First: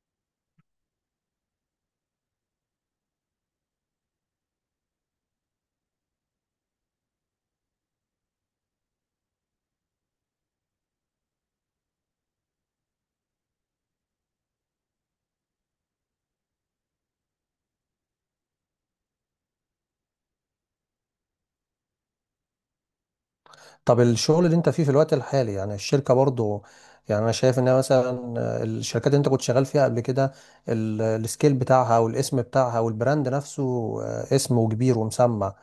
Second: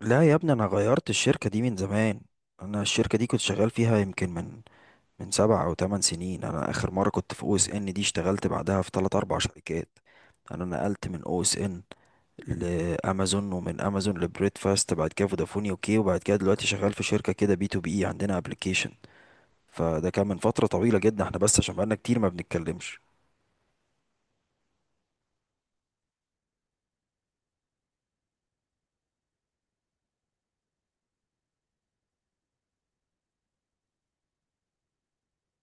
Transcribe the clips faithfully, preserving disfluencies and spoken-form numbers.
لا يا ابني، انا غيرت الشركة دي من زمان. انا الشركة دي كنت شغال فيها يمكن من من سبع او ثمان سنين. انا اخر مرة كنت في او اس ان دي، اشتغلت بعدها في ثلاث اربع شركات. انا نقلت من او اس ان لامازون، ومن امازون لبريد فاست، بعد كده فودافون يوكي، وبعد كده دلوقتي شغال في شركة كده بي تو بي عندنا ابلكيشن. فده كان من فترة طويلة جدا، احنا بس عشان بقالنا كتير ما بنتكلمش. طب الشغل اللي انت فيه في الوقت الحالي، يعني الشركة برضو، يعني انا شايف انها مثلا الشركات اللي انت كنت شغال فيها قبل كده ال- السكيل بتاعها والاسم بتاعها والبراند نفسه، آه، اسم وكبير ومسمع.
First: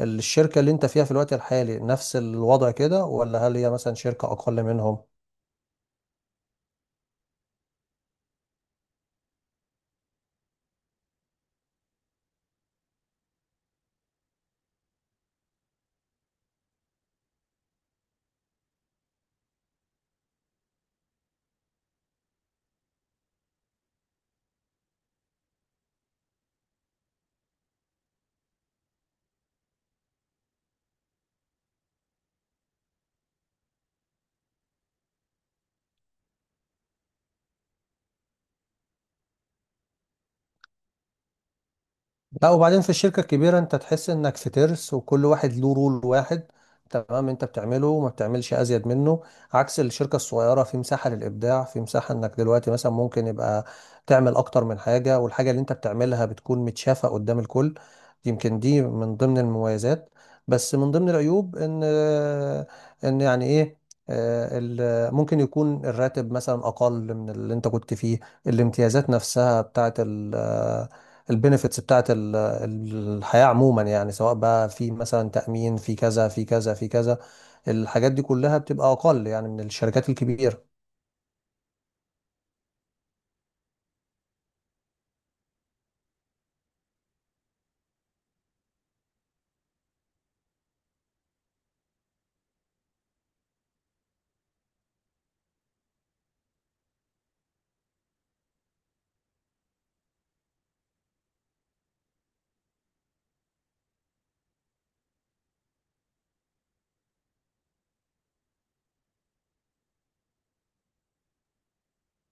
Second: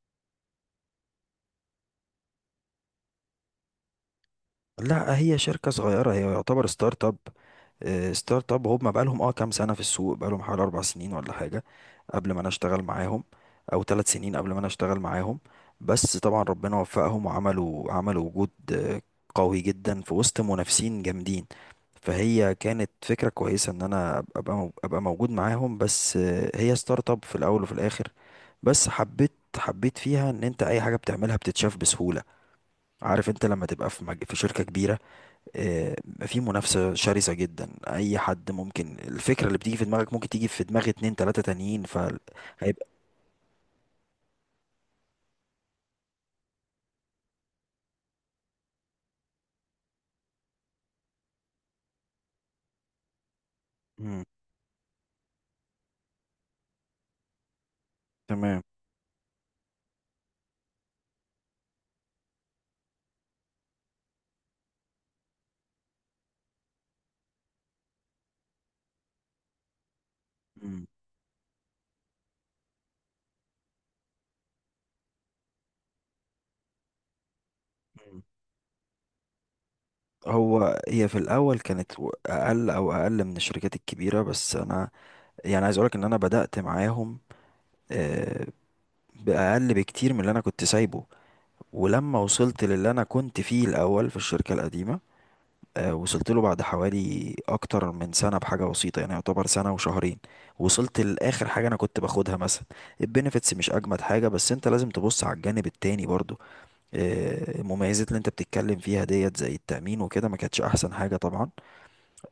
الشركة اللي انت فيها في الوقت الحالي نفس الوضع كده، ولا هل هي مثلا شركة اقل منهم؟ لا، هي شركة صغيرة، هي يعتبر ستارت اب. آه، ستارت اب، هم بقالهم اه كام سنة في السوق؟ بقالهم حوالي أربع سنين ولا حاجة قبل ما أنا أشتغل معاهم، أو ثلاث سنين قبل ما أنا أشتغل معاهم. بس طبعا ربنا وفقهم، وعملوا عملوا وجود آه، قوي جدا في وسط منافسين جامدين. فهي كانت فكرة كويسة إن أنا أبقى أبقى مو- أبقى موجود معاهم، بس آه، هي ستارت اب في الأول وفي الآخر. بس حبيت حبيت فيها إن أنت أي حاجة بتعملها بتتشاف بسهولة. عارف أنت لما تبقى في مج- في شركة كبيرة، آه، في منافسة شرسة جدا، أي حد ممكن الفكرة اللي بتيجي في دماغك ممكن تيجي في دماغ اتنين تلاتة تانيين، لا، وبعدين فهيبقى. في الشركة الكبيرة انت تحس انك في ترس وكل واحد له رول واحد. تمام، انت بتعمله وما بتعملش ازيد منه. عكس الشركة الصغيرة، في مساحة للابداع، في مساحة انك دلوقتي مثلا ممكن يبقى مم. تعمل اكتر من حاجة، والحاجة اللي انت بتعملها بتكون متشافة قدام الكل. يمكن تمام. دي من ضمن المميزات. بس من ضمن العيوب ان ان يعني ايه آه، ال- ممكن يكون الراتب مثلا اقل من اللي انت كنت فيه. الامتيازات نفسها بتاعت ال مم. البنفيتس بتاعت ال- الحياة عموما، يعني سواء بقى في مثلا تأمين، في كذا في كذا في كذا. الحاجات مم. دي كلها بتبقى أقل يعني من الشركات الكبيرة. هو هي في الأول كانت و- أقل، أو أقل من الشركات الكبيرة، بس أنا يعني عايز أقولك إن أنا بدأت معاهم آه، بأقل بكتير من اللي أنا كنت سايبه. ولما وصلت للي أنا كنت فيه الأول في الشركة القديمة، آه، وصلت له بعد حوالي اكتر من سنه بحاجه بسيطه، يعني يعتبر سنه وشهرين وصلت لاخر حاجه انا كنت باخدها مثلا. البنفيتس مش اجمد حاجه، بس انت لازم تبص على الجانب التاني برضو. آه، المميزات اللي انت بتتكلم فيها ديت زي التامين وكده ما كانتش احسن حاجه طبعا،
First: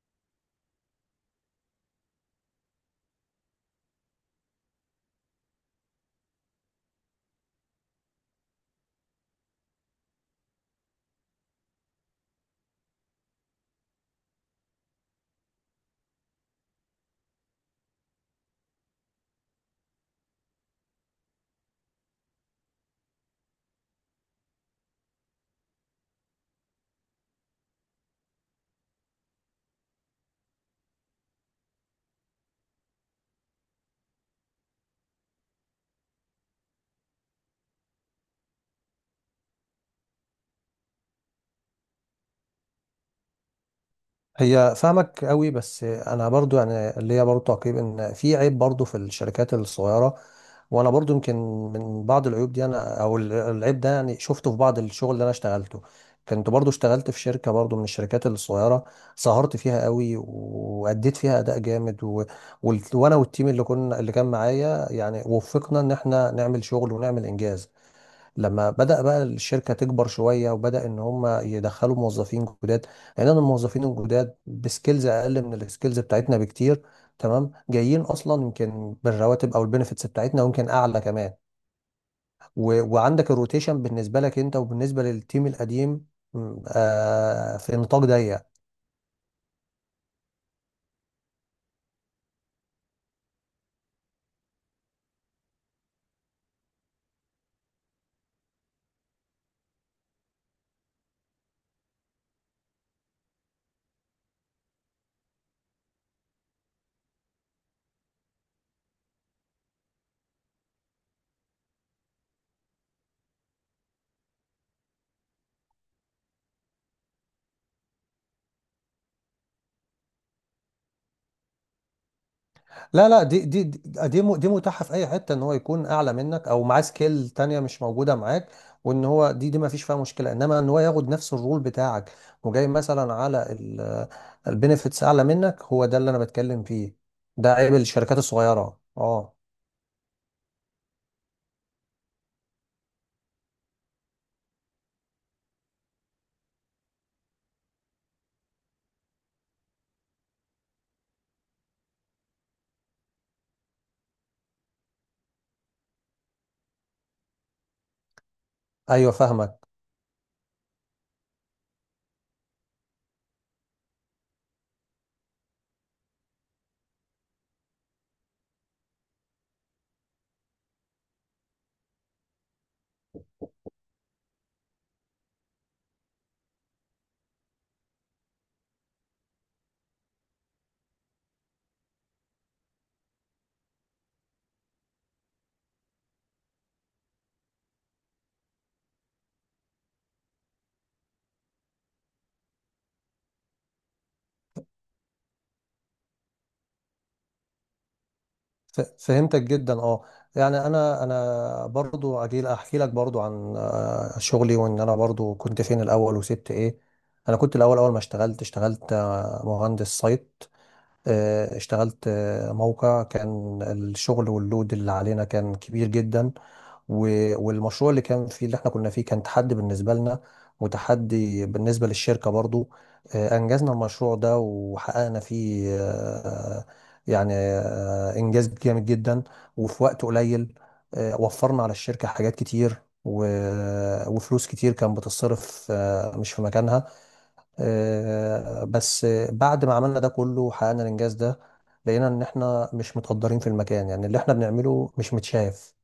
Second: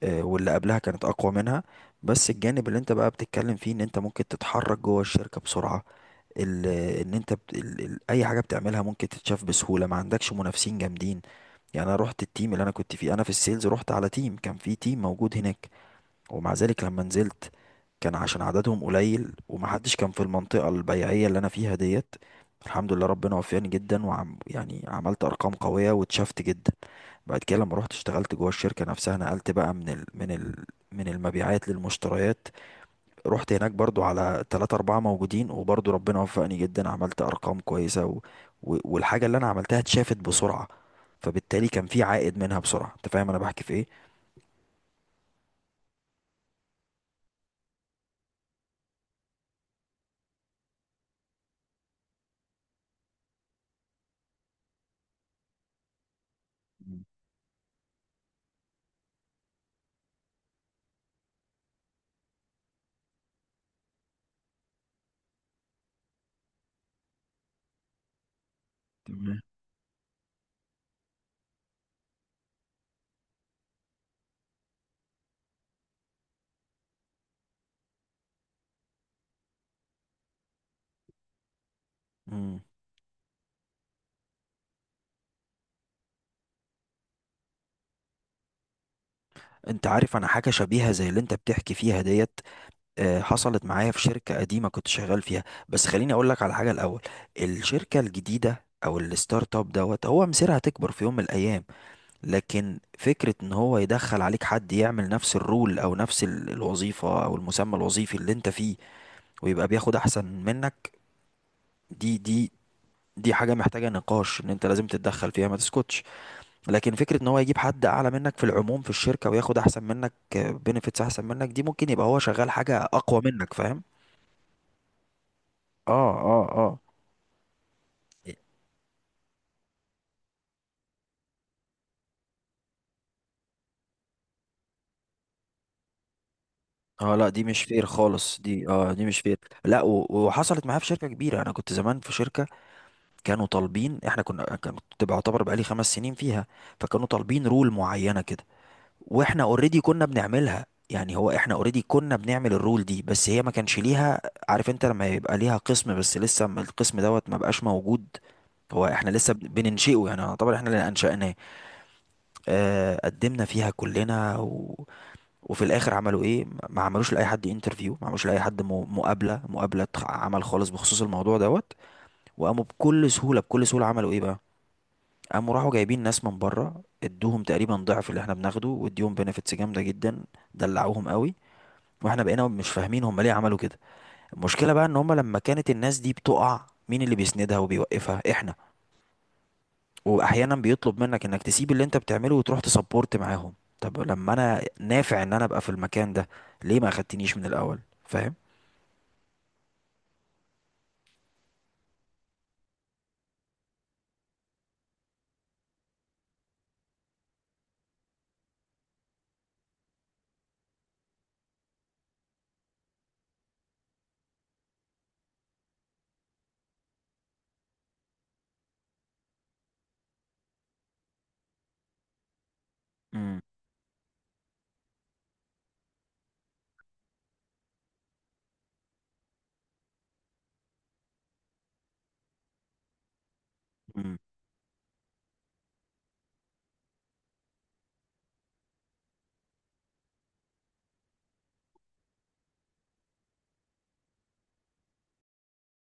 آه، واللي قبلها كانت اقوى منها. بس الجانب اللي انت بقى بتتكلم فيه ان انت ممكن تتحرك جوه الشركه بسرعه، ال- ان انت بت... ال... ال... اي حاجه بتعملها ممكن تتشاف بسهوله، ما عندكش منافسين جامدين. يعني انا رحت التيم اللي انا كنت فيه، انا في السيلز رحت على تيم، كان في تيم موجود هناك، ومع ذلك لما نزلت كان عشان عددهم قليل ومحدش كان في المنطقة البيعية اللي انا فيها ديت. الحمد لله ربنا وفقني جدا وعم يعني عملت ارقام قوية واتشفت جدا. بعد كده لما رحت اشتغلت جوه الشركة نفسها نقلت بقى من ال من ال من المبيعات للمشتريات. رحت هناك برضو على تلاتة أربعة موجودين، وبرضو ربنا وفقني جدا، عملت أرقام كويسة و... و... والحاجة اللي أنا عملتها اتشافت بسرعة، فبالتالي كان في عائد منها بسرعة. أنت فاهم أنا بحكي في إيه؟ هي فاهمك قوي، بس أنا برضو يعني اللي هي برضو تعقيب إن في عيب برضو في الشركات الصغيرة. وانا برضو يمكن من بعض العيوب دي انا او ال- العيب ده يعني شفته في بعض الشغل اللي انا اشتغلته. كنت برضو اشتغلت في شركة برضو من الشركات الصغيرة، سهرت فيها قوي واديت فيها اداء جامد، و... وال- وانا والتيم اللي كنا اللي كان معايا يعني وفقنا ان احنا نعمل شغل ونعمل انجاز. لما بدأ بقى تمام. الشركة تكبر شوية وبدأ إن هم يدخلوا موظفين جداد، لأن أنا الموظفين الجداد بسكيلز أقل من السكيلز بتاعتنا بكتير. تمام، جايين أصلا يمكن بالرواتب أو البنفيتس بتاعتنا ويمكن أعلى كمان. مم. و... وعندك الروتيشن بالنسبة لك أنت وبالنسبة للتيم القديم، م، آه في نطاق ضيق. أنت عارف، أنا حاجة شبيهة زي اللي أنت بتحكي فيها ديت آه، حصلت معايا في شركة قديمة كنت شغال فيها. بس خليني أقول لك على حاجة الأول. الشركة الجديدة أو الستارت اب دوت هو مصيرها تكبر في يوم من الأيام. لكن فكرة ان هو يدخل عليك حد يعمل نفس الرول او نفس ال- الوظيفة او المسمى الوظيفي اللي انت فيه، ويبقى بياخد احسن منك، دي دي دي حاجة محتاجة نقاش، ان انت لازم تتدخل فيها ما تسكتش. لكن فكرة ان هو يجيب حد اعلى منك في العموم في الشركة وياخد احسن منك بنفيتس احسن منك، دي ممكن يبقى هو شغال حاجة لا اقوى لا، دي منك، دي دي فاهم. دي م- دي متاحة في أي حتة، إن هو يكون اه أعلى اه منك أو اه. معاه سكيل تانية مش موجودة معاك. وإن هو دي دي ما فيش فيها مشكلة، إنما إن هو ياخد نفس الرول بتاعك وجاي مثلا على البينفيتس أعلى منك، هو ده اللي أنا بتكلم فيه. اه، لا دي ده مش عيب فير الشركات خالص، دي الصغيرة، اه دي مش أه. فير. لا، و- وحصلت معايا في شركة كبيرة. انا كنت زمان في شركة، كانوا طالبين، احنا كنا كانت تبقى يعتبر بقالي خمس سنين فيها. فكانوا طالبين رول معينة كده، واحنا اوريدي كنا بنعملها، يعني هو احنا اوريدي كنا بنعمل الرول دي، بس هي ما كانش ليها. عارف انت لما يبقى ليها قسم بس لسه ما- القسم دوت ما بقاش موجود، هو احنا أيوه لسه بن- فاهمك. بننشئه، يعني يعتبر احنا اللي انشأناه. آه قدمنا فيها كلنا و... وفي الاخر عملوا ايه؟ ما عملوش لاي حد انترفيو، ما عملوش لاي حد م- مقابلة مقابلة عمل خالص بخصوص الموضوع دوت. وقاموا بكل سهولة، بكل سهولة عملوا ايه بقى، قاموا راحوا جايبين ناس من بره، ادوهم تقريبا ضعف اللي احنا بناخده، واديهم بنفيتس جامده جدا، دلعوهم قوي. واحنا بقينا مش فاهمين هم ليه عملوا كده. المشكله بقى ان هم لما كانت الناس دي بتقع، مين اللي بيسندها وبيوقفها؟ احنا. واحيانا بيطلب منك انك تسيب اللي انت بتعمله وتروح تسبورت معاهم. طب لما انا نافع ان انا ابقى في المكان ده، ليه ما اخدتنيش من الاول؟ فاهم. ف- فهمتك جدا، أه. يعني أنا أنا برضو أجي أحكي لك برضو عن آه، شغلي وإن أنا برضو كنت فين الأول وسبت إيه. أنا كنت الأول، أول ما اشتغلت اشتغلت آه، مهندس سايت. آه، اشتغلت آه، موقع كان الشغل واللود اللي علينا كان كبير جدا. و- والمشروع اللي كان فيه اللي احنا كنا فيه كان تحدي بالنسبة لنا وتحدي بالنسبة للشركة برضو. آه، امم أنجزنا المشروع ده وحققنا فيه آه، يعني آه، إنجاز جامد جدا وفي وقت قليل. آه، وفرنا على الشركة حاجات كتير و- امم وفلوس كتير كان بتصرف آه، مش في مكانها. آه، بس بعد ما عملنا ده كله حققنا الانجاز ده، لقينا ان احنا مش متقدرين في المكان، يعني اللي احنا بنعمله مش متشاف.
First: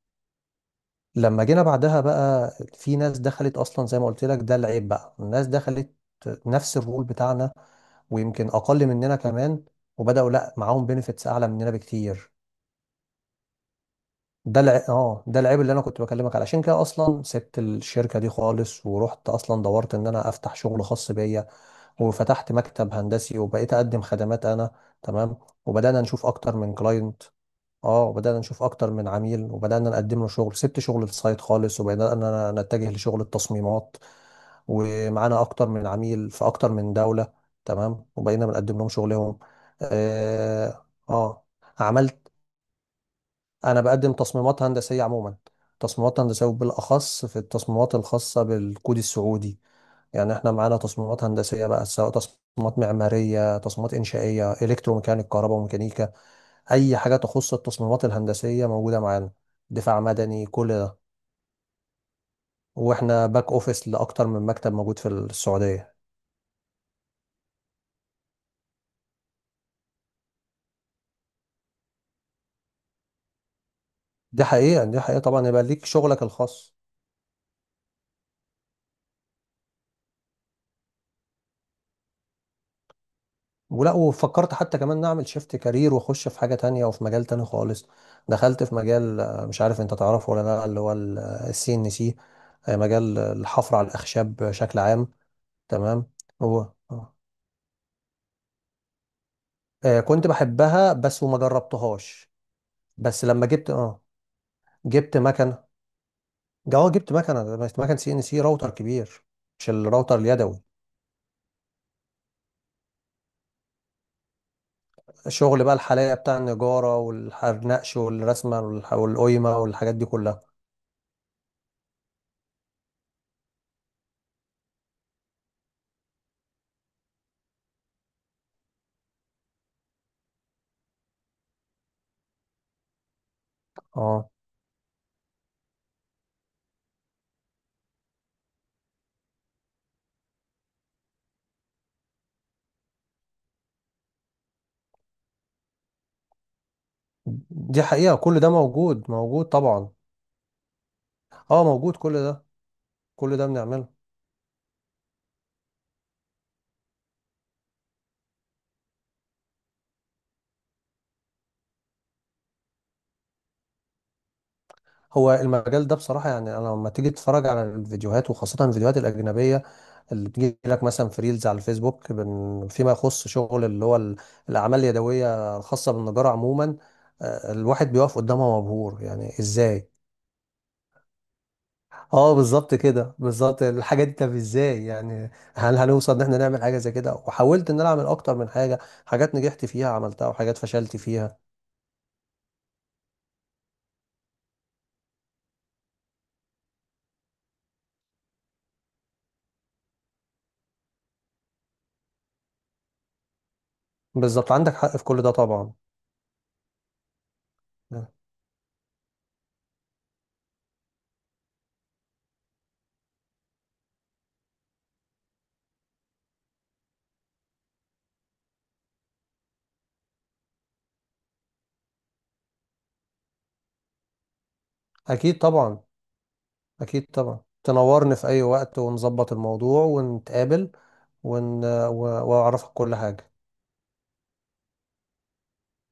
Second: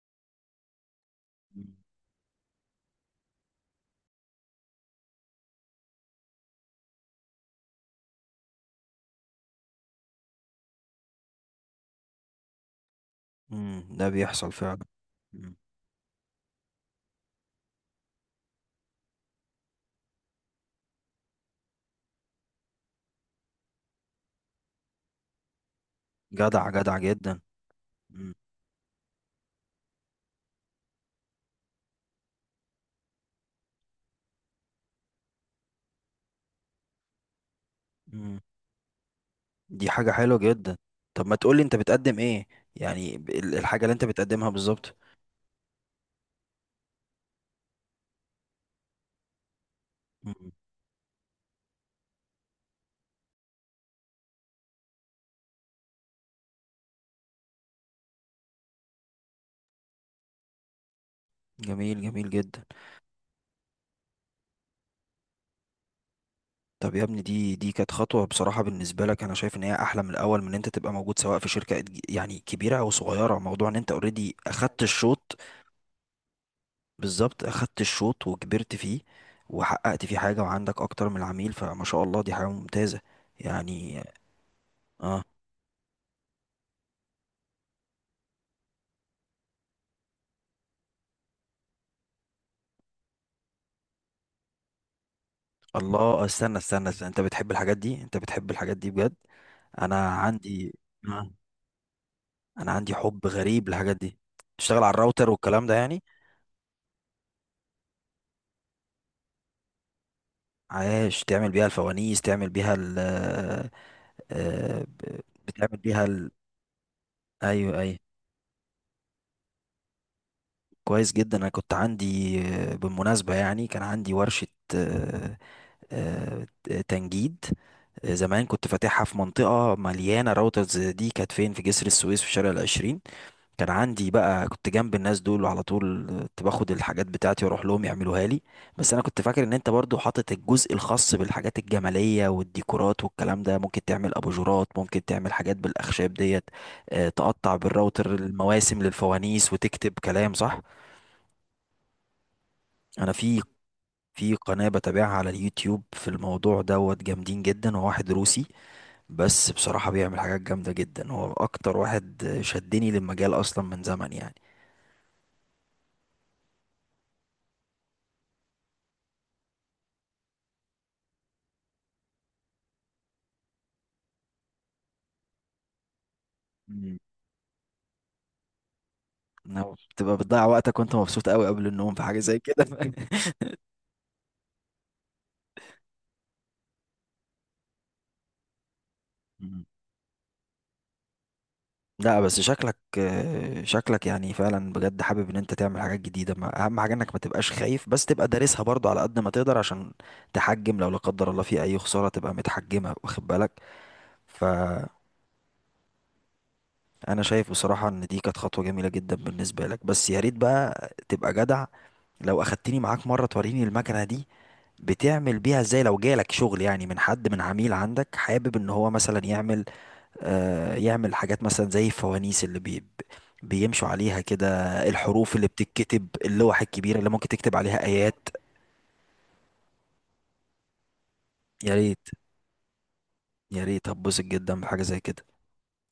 لما جينا بعدها بقى، في ناس دخلت اصلا زي ما قلت لك، ده العيب بقى، الناس دخلت نفس الرول بتاعنا ويمكن اقل مننا كمان، وبداوا لا معاهم بنفيتس اعلى مننا بكتير. امم. ده بيحصل ده فعلا. الع... اه ده مم. العيب اللي انا كنت بكلمك عليه. علشان كده اصلا سبت الشركه دي خالص ورحت اصلا دورت ان انا افتح شغل خاص بيا. وفتحت مكتب هندسي وبقيت اقدم خدمات انا. تمام، وبدانا نشوف اكتر جدع من جدع كلاينت. جدا. اه، مم. وبدانا نشوف اكتر من عميل وبدانا نقدم له شغل، سبت شغل السايت خالص وبدانا نتجه لشغل التصميمات. ومعانا اكتر من عميل في اكتر من دولة. تمام، مم. وبقينا بنقدم لهم شغلهم. دي حاجة حلوة جدا. اه طب ما آه. تقولي انت بتقدم عملت، ايه؟ يعني ب- ال- انا الحاجة اللي انت بقدم بتقدمها تصميمات بالظبط. هندسية عموما. تصميمات هندسية وبالاخص في التصميمات الخاصة بالكود السعودي. يعني مم. احنا معانا تصميمات هندسية بقى، سواء تصميمات معمارية، تصميمات إنشائية، إلكتروميكانيك، كهرباء وميكانيكا. أي حاجة تخص التصميمات الهندسية موجودة معانا، دفاع مدني، كل ده. جميل جميل جدا. واحنا باك أوفيس لأكتر من مكتب موجود في السعودية. طب يا ابني، دي دي كانت خطوة بصراحة بالنسبة لك. انا شايف ان هي احلى من الاول، من ان انت تبقى موجود سواء في شركة ج- يعني كبيرة او صغيرة. موضوع ان انت اوريدي دي اخدت حقيقة، دي حقيقة الشوط، طبعا يبقى ليك شغلك الخاص. بالظبط، اخدت الشوط وكبرت فيه وحققت فيه حاجة وعندك اكتر من العميل، فما شاء الله دي حاجة ممتازة ولا يعني. وفكرت حتى كمان اه. نعمل شيفت كارير واخش في حاجة تانية وفي مجال تاني خالص. دخلت في مجال، آه، مش عارف انت تعرفه ولا لا، اللي هو السي ان سي، مجال الحفر على الأخشاب بشكل عام. تمام. الله، استنى هو استنى، استنى. آه. انت بتحب الحاجات دي؟ انت بتحب الحاجات دي بجد؟ آه انا كنت عندي بحبها بس آه. وما جربتهاش. انا عندي بس حب لما غريب جبت، للحاجات اه دي. تشتغل على جبت الراوتر مكنه، والكلام ده يعني. اه جبت مكنه، بس مكنه سي ان سي راوتر كبير، مش الراوتر اليدوي. عايش تعمل بيها الفوانيس، تعمل بيها ال، آه، ب- الشغل بقى بتعمل بيها الحلاقه ال، بتاع النجاره ايوه والنقش ايوه. والرسمه والح- والقيمه والحاجات دي كلها. كويس جدا. انا كنت عندي، آه، بالمناسبه يعني كان عندي ورشه آه، آه، تنجيد. آه، زمان كنت فاتحها في منطقه مليانه راوترز. دي كانت فين؟ في جسر السويس في شارع العشرين. كان عندي اه بقى كنت جنب الناس دول، وعلى طول كنت باخد الحاجات بتاعتي واروح لهم يعملوها لي. بس انا كنت فاكر ان انت برضو حاطط الجزء الخاص بالحاجات الجمالية والديكورات والكلام ده. ممكن تعمل اباجورات، ممكن تعمل حاجات بالاخشاب ديت، آه، تقطع دي بالراوتر حقيقه، كل ده المواسم موجود، موجود للفوانيس طبعا. وتكتب كلام، صح؟ اه موجود كل ده، انا كل في ده بنعمله. في قناة بتابعها على اليوتيوب في الموضوع دوت، جامدين جدا. هو واحد روسي بس بصراحة بيعمل حاجات جامدة جدا، هو اكتر واحد شدني للمجال اصلا من زمن يعني. هو المجال ده بصراحة، يعني أنا لما تيجي تتفرج على الفيديوهات، وخاصة الفيديوهات الأجنبية اللي بتجي لك مثلا في ريلز على الفيسبوك، بن- فيما يخص شغل اللي هو ال- الأعمال اليدوية الخاصة بالنجارة عموما، آه، الواحد بيقف قدامها مبهور، يعني لو إزاي؟ بتبقى بتضيع وقتك وانت مبسوط قوي قبل النوم في حاجة اه زي كده بالظبط كده، بالظبط الحاجة دي. طب ازاي يعني هل هنوصل ان احنا نعمل حاجة زي كده؟ وحاولت ان انا اعمل اكتر من حاجة، حاجات مم. نجحت فيها عملتها وحاجات فشلت فيها. لا بس شكلك، آه، شكلك يعني فعلا بجد حابب ان انت تعمل حاجات جديدة. ما اهم حاجة انك ما تبقاش خايف، بس تبقى دارسها برضو على قد ما تقدر، عشان تحجم لو لا قدر الله في اي خسارة تبقى متحجمة، واخد بالك. بالظبط، عندك فانا حق في كل ده طبعا. شايف بصراحة ان دي كانت خطوة جميلة جدا بالنسبة لك، بس يا ريت بقى تبقى جدع لو اخدتني معاك مرة توريني المكنة دي بتعمل بيها ازاي. لو جالك شغل يعني من حد، من عميل عندك حابب ان هو مثلا يعمل آه، يعمل حاجات مثلا زي الفوانيس اللي بي بيمشوا عليها كده، الحروف اكيد اللي طبعا، بتتكتب، اللوح الكبيرة أكيد اللي ممكن طبعا تكتب عليها تنورني في آيات. أي وقت، ونظبط الموضوع ونتقابل ون... يا و... ريت وأعرفك كل حاجة. يا ريت. هتبسط جدا بحاجة زي كده.